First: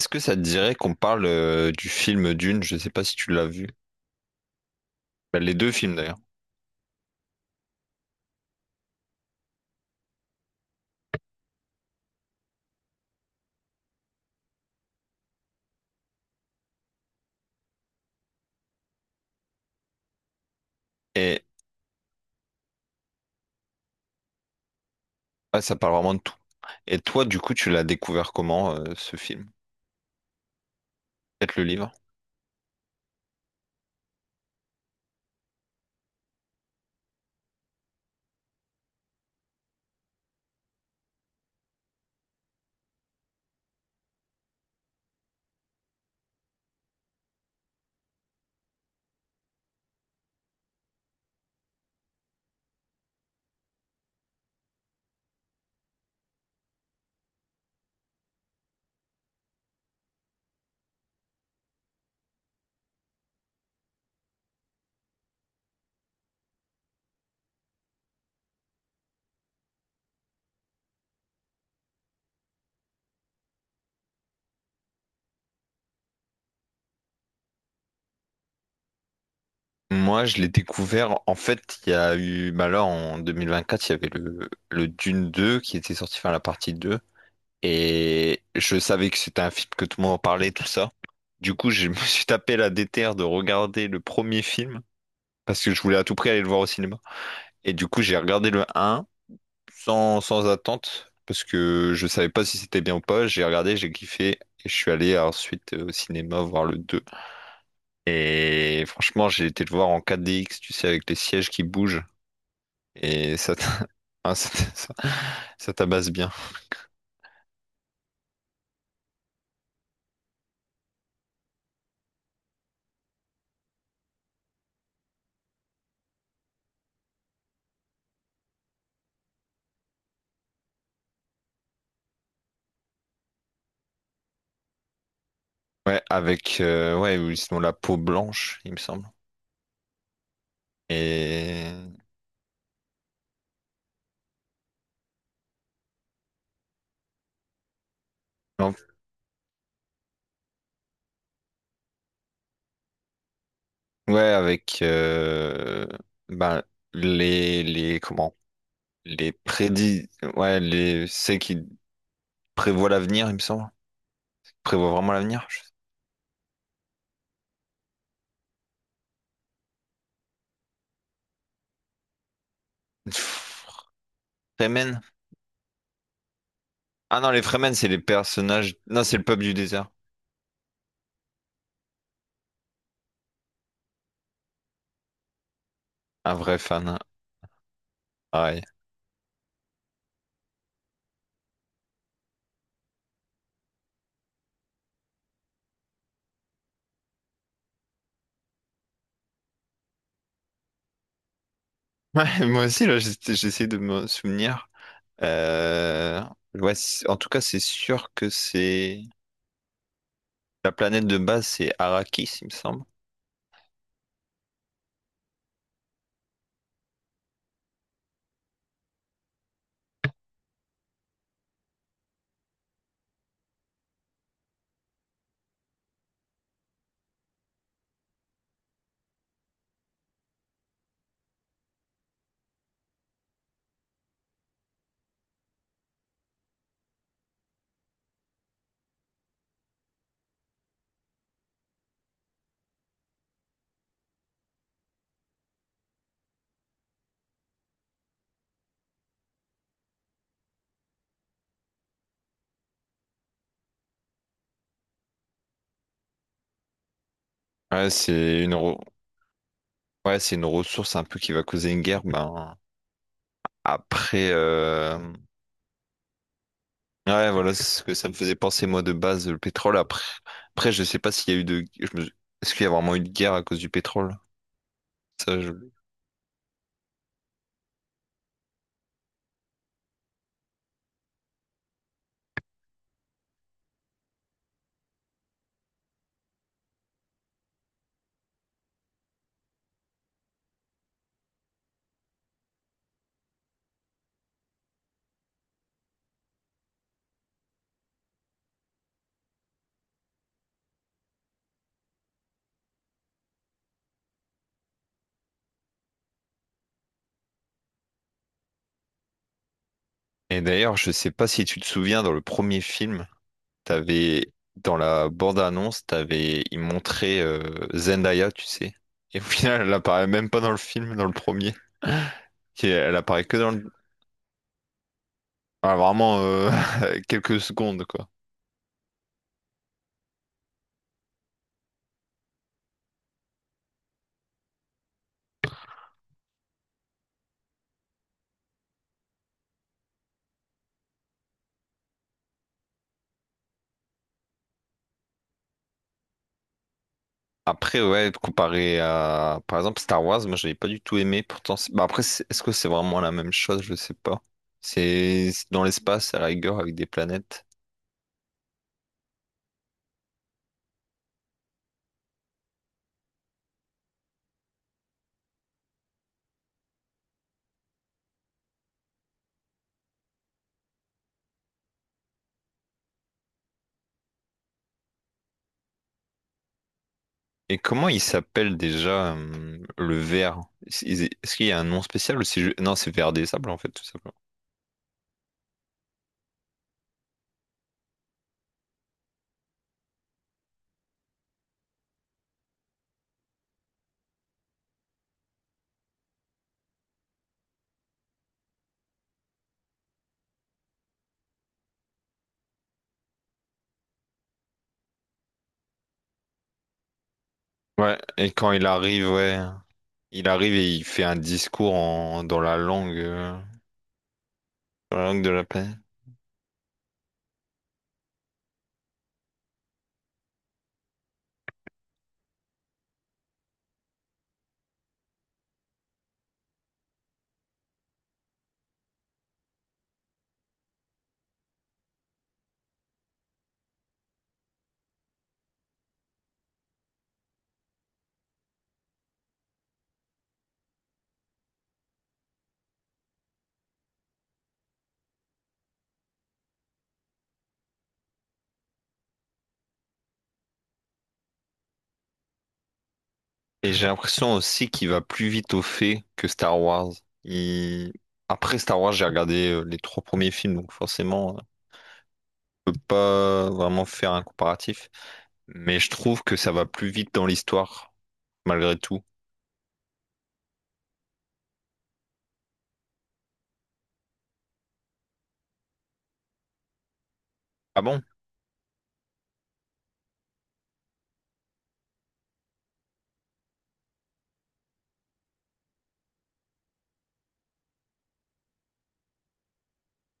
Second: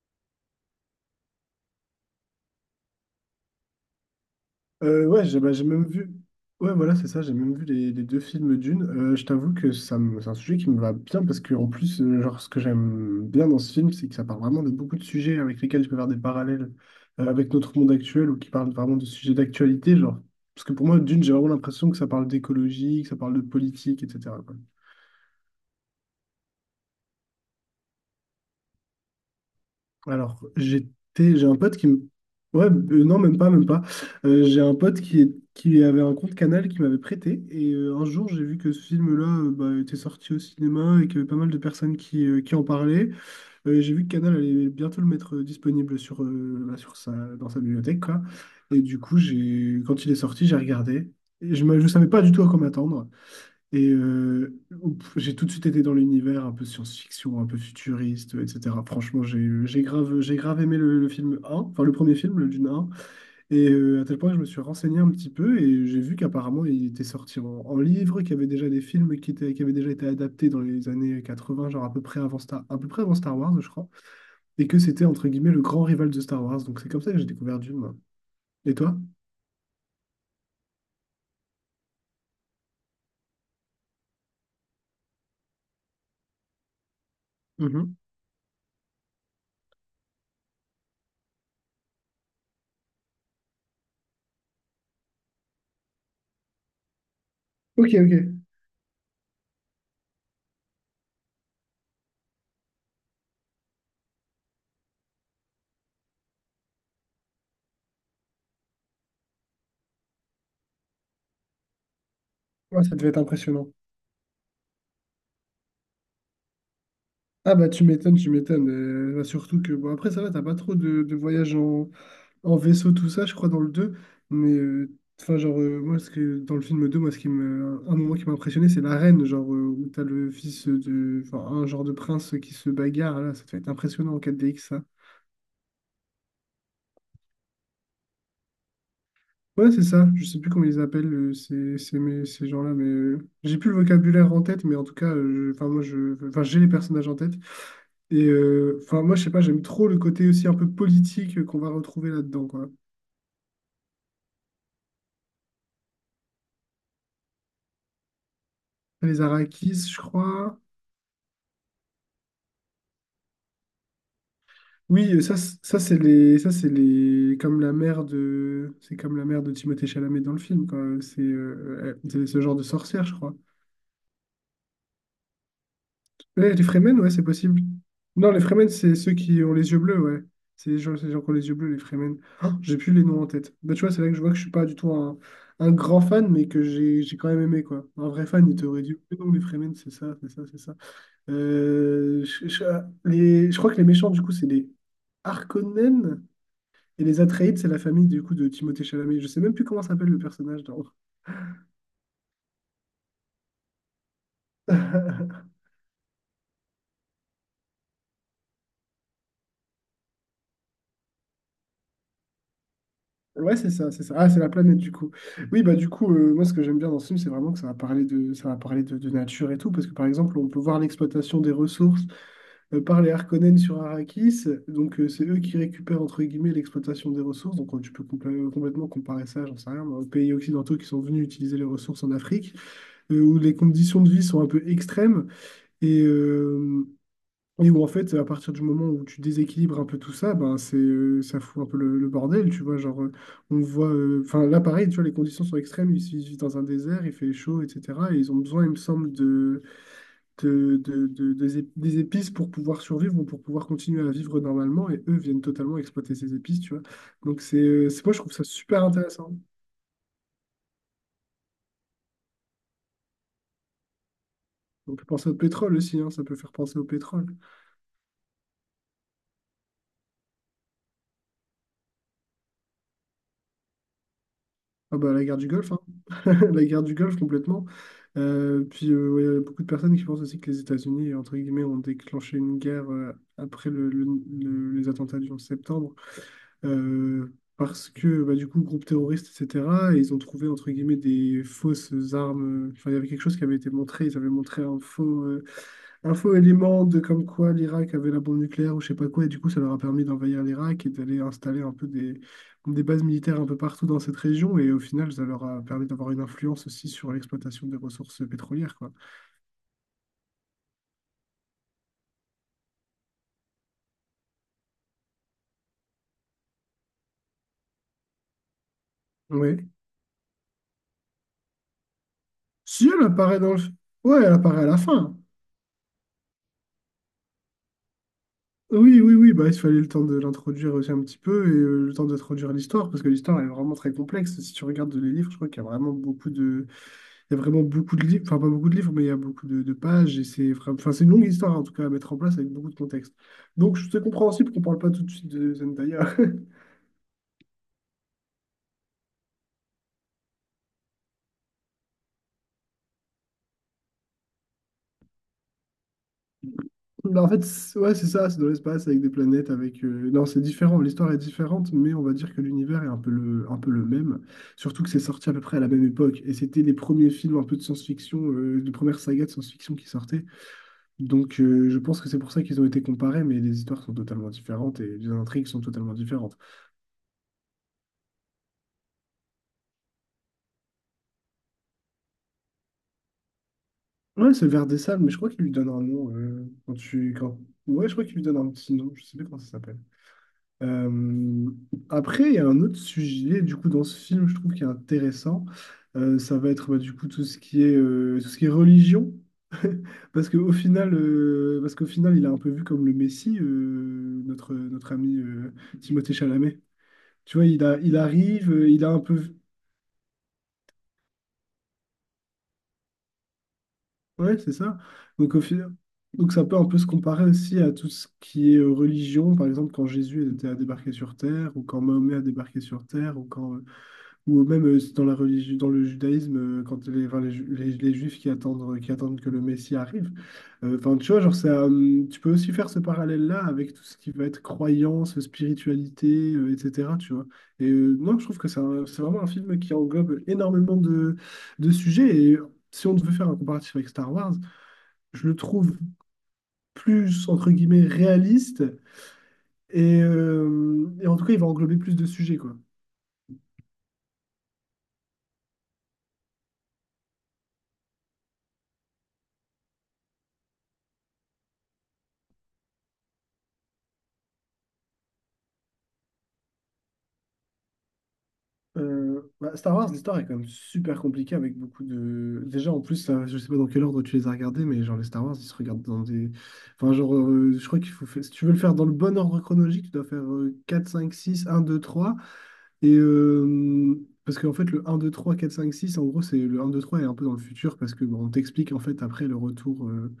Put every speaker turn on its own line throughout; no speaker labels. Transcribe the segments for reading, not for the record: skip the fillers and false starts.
Est-ce que ça te dirait qu'on parle du film Dune? Je sais pas si tu l'as vu.
Ouais,
Bah,
j'ai
les
bah, j'ai
deux
même
films
vu.
d'ailleurs.
Ouais, voilà, c'est ça, j'ai même vu les deux films Dune. Je t'avoue que c'est un sujet qui me va bien parce que, en plus, genre, ce que j'aime bien dans ce film, c'est que ça parle vraiment de beaucoup de sujets avec lesquels je peux faire des parallèles avec notre monde actuel ou qui parle vraiment de sujets d'actualité, genre. Parce que pour moi, Dune, j'ai
Et
vraiment l'impression que ça parle d'écologie, que ça parle de politique, etc., quoi.
ouais, ça parle vraiment de tout. Et toi, du coup, tu l'as découvert comment ce film?
Alors, j'étais, j'ai
Peut-être
un
le
pote qui
livre?
me... Ouais, non, même pas, même pas. J'ai un pote qui avait un compte Canal qui m'avait prêté. Et un jour, j'ai vu que ce film-là bah, était sorti au cinéma et qu'il y avait pas mal de personnes qui en parlaient. J'ai vu que Canal allait bientôt le mettre disponible bah, dans sa bibliothèque, quoi. Et du coup, quand il est sorti, j'ai regardé. Et je ne savais pas du tout à quoi m'attendre. Et ouf, j'ai tout de suite été dans l'univers un peu science-fiction, un peu futuriste, etc. Franchement, j'ai grave aimé le film un, enfin le premier film, le Dune un. Et à tel point que je me suis renseigné un petit peu et j'ai vu qu'apparemment il était sorti en, livre, qu'il y avait déjà des films qui avaient déjà été adaptés dans les années 80, genre à peu près avant Star Wars, je crois. Et que c'était entre guillemets le grand rival de Star Wars. Donc c'est comme ça que j'ai découvert Dune, moi. Et toi?
Moi, je l'ai découvert. En fait, il y a eu. Bah là, en 2024, il y avait le Dune 2 qui était sorti, enfin la partie 2.
Mhm.
Et je savais que c'était un film que tout le monde en parlait, tout ça. Du coup, je me suis tapé la déterre de regarder le premier film parce que je voulais à tout prix aller le voir au cinéma. Et du
Ok,
coup,
ok.
j'ai regardé le 1 sans attente, parce que je savais pas si c'était bien ou pas. J'ai regardé, j'ai kiffé, et je suis allé ensuite au cinéma voir le deux. Et franchement, j'ai été le voir en 4DX, tu sais, avec les sièges qui bougent,
Ouais, ça devait être
et
impressionnant.
ah, ça, t'a- ça- ça tabasse bien.
Ah bah, tu m'étonnes, tu m'étonnes. Bah, surtout que, bon, après ça va, t'as pas trop de voyages en, vaisseau, tout ça, je crois, dans le deux. Mais, enfin genre, moi, dans le film deux, moi, un moment qui m'a impressionné, c'est l'arène, genre, où t'as le fils de, enfin, un genre de prince qui se bagarre, là, ça devait être impressionnant en 4DX, ça.
Ouais, avec, ouais, ou sinon la peau blanche, il me semble.
Ouais, c'est ça. Je sais plus comment ils appellent euh,
Et,
ces, ces, mais- ces gens-là, mais j'ai plus le vocabulaire en tête, mais en tout cas, enfin moi, enfin j'ai les personnages en tête. Et
non,
enfin moi, je sais pas, j'aime trop le côté aussi un peu politique qu'on va retrouver là-dedans, quoi.
ouais, ben, comment,
Les
les
Arrakis, je
prédits,
crois.
ouais, les, c'est qui prévoit l'avenir, il me semble. Prévoit
Oui,
vraiment l'avenir? Je-
ça c'est les, comme c'est comme la mère de Timothée Chalamet dans le film, quoi. C'est c'est ce genre de sorcière, je crois.
Fremen?
Les Fremen, ouais,
Ah
c'est
non, les
possible.
Fremen, c'est les
Non, les Fremen,
personnages.
c'est
Non,
ceux
c'est le peuple
qui ont
du
les yeux
désert.
bleus, ouais. C'est les gens qui ont les yeux bleus, les Fremen. Oh, j'ai plus les noms en tête. Bah, tu vois, c'est là que je vois que je suis pas du tout un grand fan,
Un
mais
vrai
que
fan.
j'ai quand même aimé, quoi. Un vrai fan, il
Ouais.
t'aurait dit, non, les Fremen, c'est ça, c'est ça, c'est ça. Euh, je, je- je crois que les méchants, du coup, c'est les Harkonnen, et les Atreides, c'est la famille, du coup, de Timothée Chalamet. Je sais même plus comment s'appelle le personnage, dans...
Ouais, moi aussi, là, j'essaie de me souvenir. Euh, ouais, c- en tout cas, c'est sûr que c'est. La planète de base, c'est Arrakis, il me semble.
Ouais, c'est ça, c'est ça. Ah, c'est la planète, du coup. Oui, bah du coup, moi ce que j'aime bien dans ce film, c'est vraiment que ça va parler de, de nature et tout, parce que par exemple, on peut voir l'exploitation des ressources par les Harkonnen sur Arrakis. Donc c'est eux qui récupèrent entre guillemets l'exploitation des ressources. Donc tu peux complètement comparer ça, j'en sais rien, moi, aux pays occidentaux qui sont venus utiliser les ressources en Afrique, où les conditions de vie sont un peu extrêmes. Et, euh, et où en fait, à partir du moment où tu déséquilibres un peu tout ça, ben c'est ça fout un peu le bordel, tu vois. Genre, on voit, enfin là pareil, tu vois, les conditions sont extrêmes. Ils vivent dans un désert, il fait chaud, etc. Et ils ont besoin, il me semble, des épices pour pouvoir survivre ou pour pouvoir continuer à vivre normalement. Et eux viennent totalement exploiter ces épices, tu vois. Donc
Ouais,
c'est moi, je trouve
c'est
ça
une, re-
super intéressant.
ouais, c'est une ressource un peu qui va causer une guerre. Ben, après.
On peut penser au pétrole aussi, hein, ça peut faire penser au pétrole.
Ouais, voilà c'est ce que ça me faisait penser, moi, de base, le pétrole. Après, après je sais pas s'il y a eu de. Je me- Est-ce qu'il y a vraiment eu de guerre à cause du pétrole?
Ah bah, la guerre
Ça,
du
je-
Golfe, hein. La guerre du Golfe complètement. Puis ouais, il y a beaucoup de personnes qui pensent aussi que les États-Unis, entre guillemets, ont déclenché une guerre après les attentats du 11 septembre, euh, parce que bah, du coup, groupe terroriste, etc. Et ils ont trouvé entre guillemets des fausses armes. Enfin, il y avait quelque chose qui avait été montré. Ils avaient montré un faux élément de comme quoi l'Irak avait la bombe nucléaire ou je sais pas quoi. Et du coup, ça leur a permis d'envahir l'Irak et d'aller installer un peu des bases militaires un peu partout dans cette région. Et au final, ça leur a permis d'avoir une influence aussi sur l'exploitation des ressources pétrolières, quoi.
Et d'ailleurs, je sais pas si tu te souviens, dans le premier film, t'avais, dans la bande-annonce, t'avais, ils montraient Zendaya, tu sais. Et au final,
Oui.
elle apparaît même pas dans le film, dans le premier. Et
Si
elle
elle
apparaît que
apparaît
dans
dans le...
le...
Ouais, elle apparaît à la fin.
ah, vraiment quelques secondes, quoi.
Oui, oui, oui, bah, il fallait le temps de l'introduire aussi un petit peu et le temps d'introduire l'histoire, parce que l'histoire est vraiment très complexe. Si tu regardes les livres, je crois qu'il y a vraiment il y a vraiment beaucoup de livres, enfin pas beaucoup de livres, mais il y a beaucoup de pages et enfin, c'est une longue histoire en tout cas à mettre en place avec beaucoup de contexte. Donc c'est compréhensible qu'on parle pas tout de suite de Zendaya.
Après, ouais, comparé à, par exemple, Star Wars, moi, j'avais pas du tout aimé. Pourtant, c'est- bah, après, c'est- est-ce que c'est vraiment la même chose? Je sais pas. C'est dans l'espace, à la rigueur, avec des
Bah, en
planètes.
fait, ouais, c'est ça, c'est dans l'espace avec des planètes, avec... Non, c'est différent, l'histoire est différente, mais on va dire que l'univers est un peu le, même. Surtout que c'est sorti à peu près à la même époque, et c'était les premiers films un peu de science-fiction, les premières sagas de science-fiction qui sortaient. Donc je pense que c'est pour ça qu'ils ont été comparés, mais les histoires sont totalement différentes et les intrigues sont totalement différentes.
Et comment il s'appelle déjà le ver? Est-ce qu'il y a un nom spécial ou non, c'est ver des sables en fait, tout simplement.
Ouais, c'est vers des Sables, mais je crois qu'il lui donne un nom quand tu... Quand... Ouais, je crois qu'il lui donne un petit nom, je sais plus comment ça s'appelle. Euh, après, il y a un autre sujet du coup dans ce film, je trouve qui est intéressant. Ça va être bah, du coup tout ce qui est tout ce qui est religion, parce qu'au final, il est un peu vu comme le Messie, notre ami Timothée Chalamet. Tu vois, il
Ouais, et quand
arrive,
il
il a un
arrive,
peu,
ouais, il arrive et il fait un discours en... dans la
ouais, c'est ça.
dans la langue de
Donc au
la
final,
planète.
donc ça peut un peu se comparer aussi à tout ce qui est religion, par exemple quand Jésus était à débarquer sur Terre, ou quand Mahomet a débarqué sur Terre, ou quand... Ou même dans la religion, dans le judaïsme, quand enfin, les juifs qui attendent que le Messie arrive. Enfin, tu vois, genre, ça, tu peux aussi faire ce parallèle-là avec tout ce qui va être croyance, spiritualité, etc. Tu vois. Et non, je trouve que c'est vraiment un film qui englobe énormément de sujets. Et si on devait faire un comparatif avec Star Wars, je le trouve plus, entre guillemets, réaliste. Et en tout cas, il va englober plus de sujets, quoi.
Et j'ai l'impression aussi qu'il va plus vite au fait que Star Wars. Il- Après Star Wars, j'ai regardé les trois premiers films, donc je peux pas vraiment faire un comparatif. Mais je trouve que ça va plus vite dans l'histoire, malgré tout.
Bah, Star Wars, l'histoire est quand même super compliquée avec beaucoup de. Déjà, en plus, je sais pas dans quel ordre tu les as regardés, mais genre les Star Wars, ils se regardent dans des. Enfin, genre, je crois
Ah
qu'il
bon?
faut faire. Si tu veux le faire dans le bon ordre chronologique, tu dois faire 4, 5, 6, 1, 2, 3. Et, parce qu'en fait, le un, 2, 3, 4, 5, 6, en gros, c'est le un, 2, 3 est un peu dans le futur parce que bon, on t'explique en fait après le retour,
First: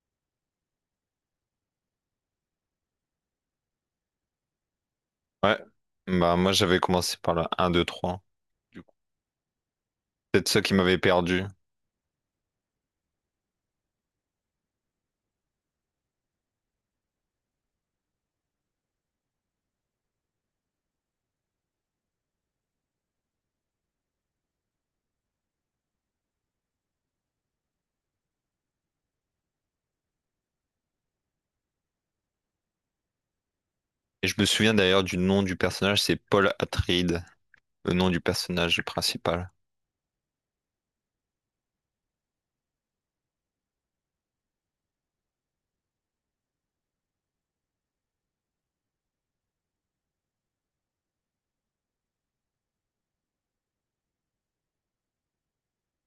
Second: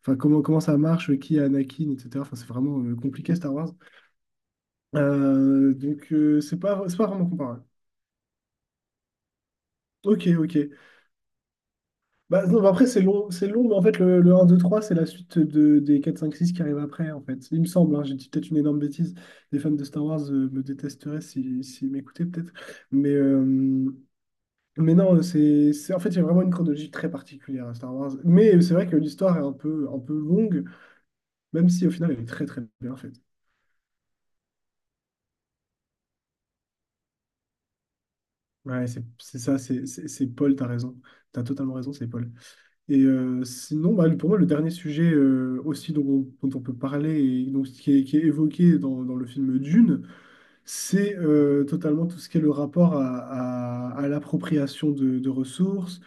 enfin comment ça marche, qui est Anakin, etc. Enfin, c'est vraiment compliqué Star Wars.
Ouais,
Euh, donc,
bah
euh,
moi
c'est
j'avais
pas, c'est pas
commencé
vraiment
par le
comparable.
un 2 trois. Du coup,
Ok,
c'est
ok.
ça qui m'avait perdu.
Bah non, bah après, c'est long, mais en fait, le 1, 2, 3, c'est la suite des 4 5 6 qui arrivent après, en fait. Il me semble, hein, j'ai dit peut-être une énorme bêtise. Les fans de Star Wars me détesteraient si, s'ils m'écoutaient, peut-être. Mais, euh, mais non, c'est en fait, il y a vraiment une chronologie très particulière à Star Wars. Mais c'est vrai que l'histoire est un peu longue, même si au final, elle est très, très bien faite.
Et je me souviens d'ailleurs du nom du personnage, c'est Paul Atreides, le nom du personnage
Ouais, c'est
principal.
ça, c'est Paul, t'as raison. T'as totalement raison, c'est Paul. Et sinon, bah, pour moi, le dernier sujet aussi dont on peut parler, et donc, qui est évoqué dans le film Dune, c'est totalement tout ce qui est le rapport à l'appropriation de ressources,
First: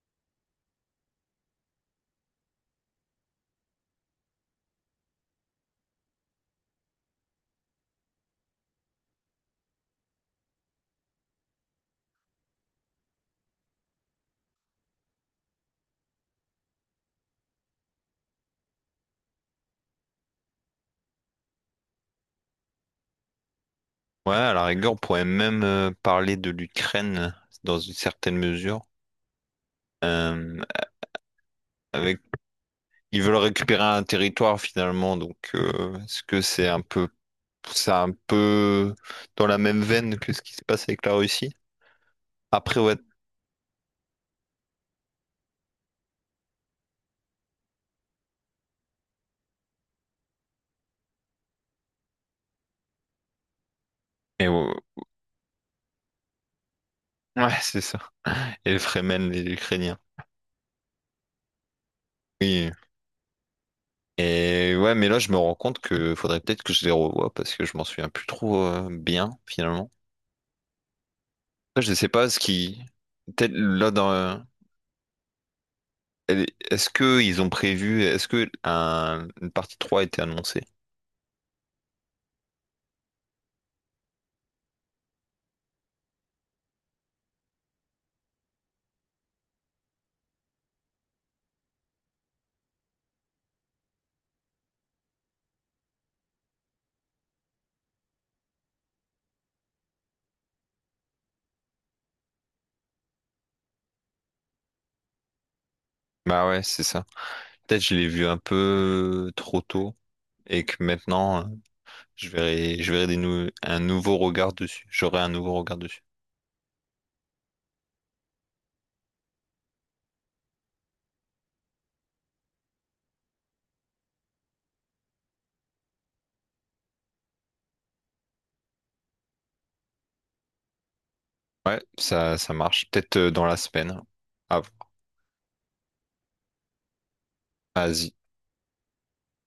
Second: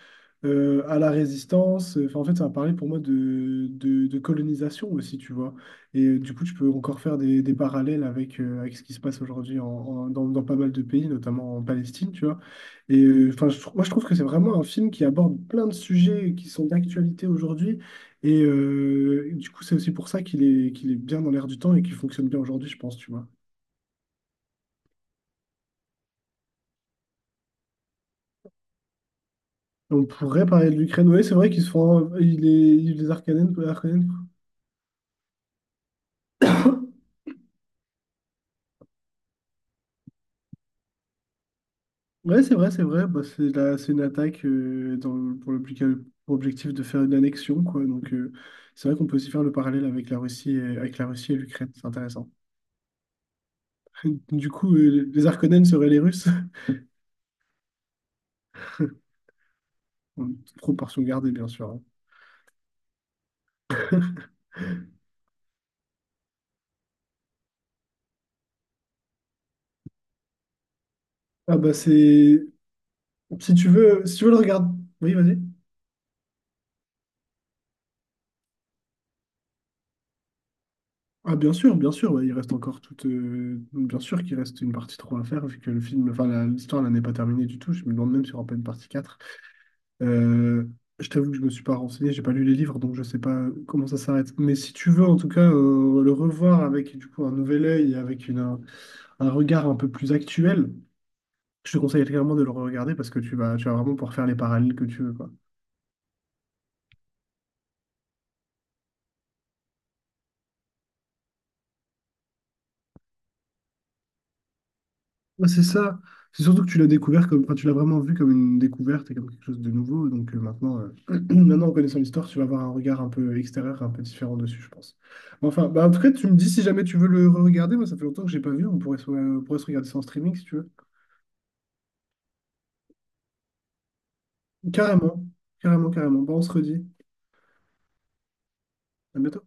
à la résistance. Enfin, en fait, ça va parler pour moi de colonisation aussi, tu vois. Et du coup, tu peux encore faire des parallèles avec ce qui se passe aujourd'hui dans pas mal de pays, notamment en Palestine, tu vois. Et enfin, moi, je trouve que c'est vraiment un film qui aborde plein de sujets qui sont d'actualité aujourd'hui. Et du coup, c'est aussi pour ça qu'il est bien dans l'air du temps et qu'il fonctionne bien aujourd'hui, je pense, tu vois.
Ouais, à la rigueur, on pourrait même parler de l'Ukraine dans une certaine mesure.
On pourrait
Euh,
parler de l'Ukraine. Oui, c'est vrai qu'ils se font.
avec,
Les
ils veulent
Arcanènes.
récupérer un
Arcanènes.
territoire finalement, donc est-ce que c'est un peu dans la même veine que ce qui se passe avec la Russie?
Ouais, c'est vrai,
Après,
c'est
ouais,
vrai. Bah, c'est une attaque pour l'objectif pour objectif de faire une annexion, quoi. Donc, c'est vrai qu'on peut aussi faire le parallèle avec la Russie et l'Ukraine. C'est intéressant.
et
Du
ouais,
coup, les Arcanènes seraient les Russes.
ouais, c'est ça. Et les Fremen, les Ukrainiens.
En toute proportion gardée, bien sûr, hein.
Oui, et ouais, mais là, je me rends compte que faudrait peut-être que je les revoie parce que je m'en souviens plus trop bien, finalement.
Ah, bah,
Après, je sais pas ce
c'est.
qui. Peut-être
Si tu veux, si tu veux le regarder. Oui, vas-y.
est-ce que ils ont prévu. Est-ce que une partie 3 a été annoncée?
Ah bien sûr, ouais, il reste encore toute, bien sûr qu'il reste une partie 3 à faire, vu que le film, enfin la- l'histoire là n'est pas terminée du tout. Je me demande même s'il n'y aura pas une partie 4. Euh, je t'avoue que je me suis pas renseigné, j'ai pas lu les livres, donc je sais pas comment ça s'arrête. Mais si tu veux en tout cas le revoir avec du coup un nouvel œil et avec un regard un peu plus actuel, je te conseille clairement de le regarder parce que tu vas vraiment pouvoir faire les parallèles que tu veux, quoi.
Bah ouais, c'est ça. Peut-être je l'ai vu un peu trop tôt et que je verrai un nouveau regard dessus. J'aurai un
Ouais,
nouveau
c'est
regard
ça.
dessus.
C'est surtout que tu l'as découvert comme, enfin, tu l'as vraiment vu comme une découverte et comme quelque chose de nouveau. Donc maintenant, maintenant, en connaissant l'histoire, tu vas avoir un regard un peu extérieur, un peu différent dessus, je pense. Mais enfin, bah, en tout cas, tu me dis si jamais tu veux le regarder. Moi, ça fait longtemps que j'ai pas vu. On pourrait se regarder ça en streaming si tu veux.
Ouais, ça marche. Peut-être dans la semaine. Ah,
Carrément, carrément, carrément. Bah, on se redit.
vas-y.
À bientôt.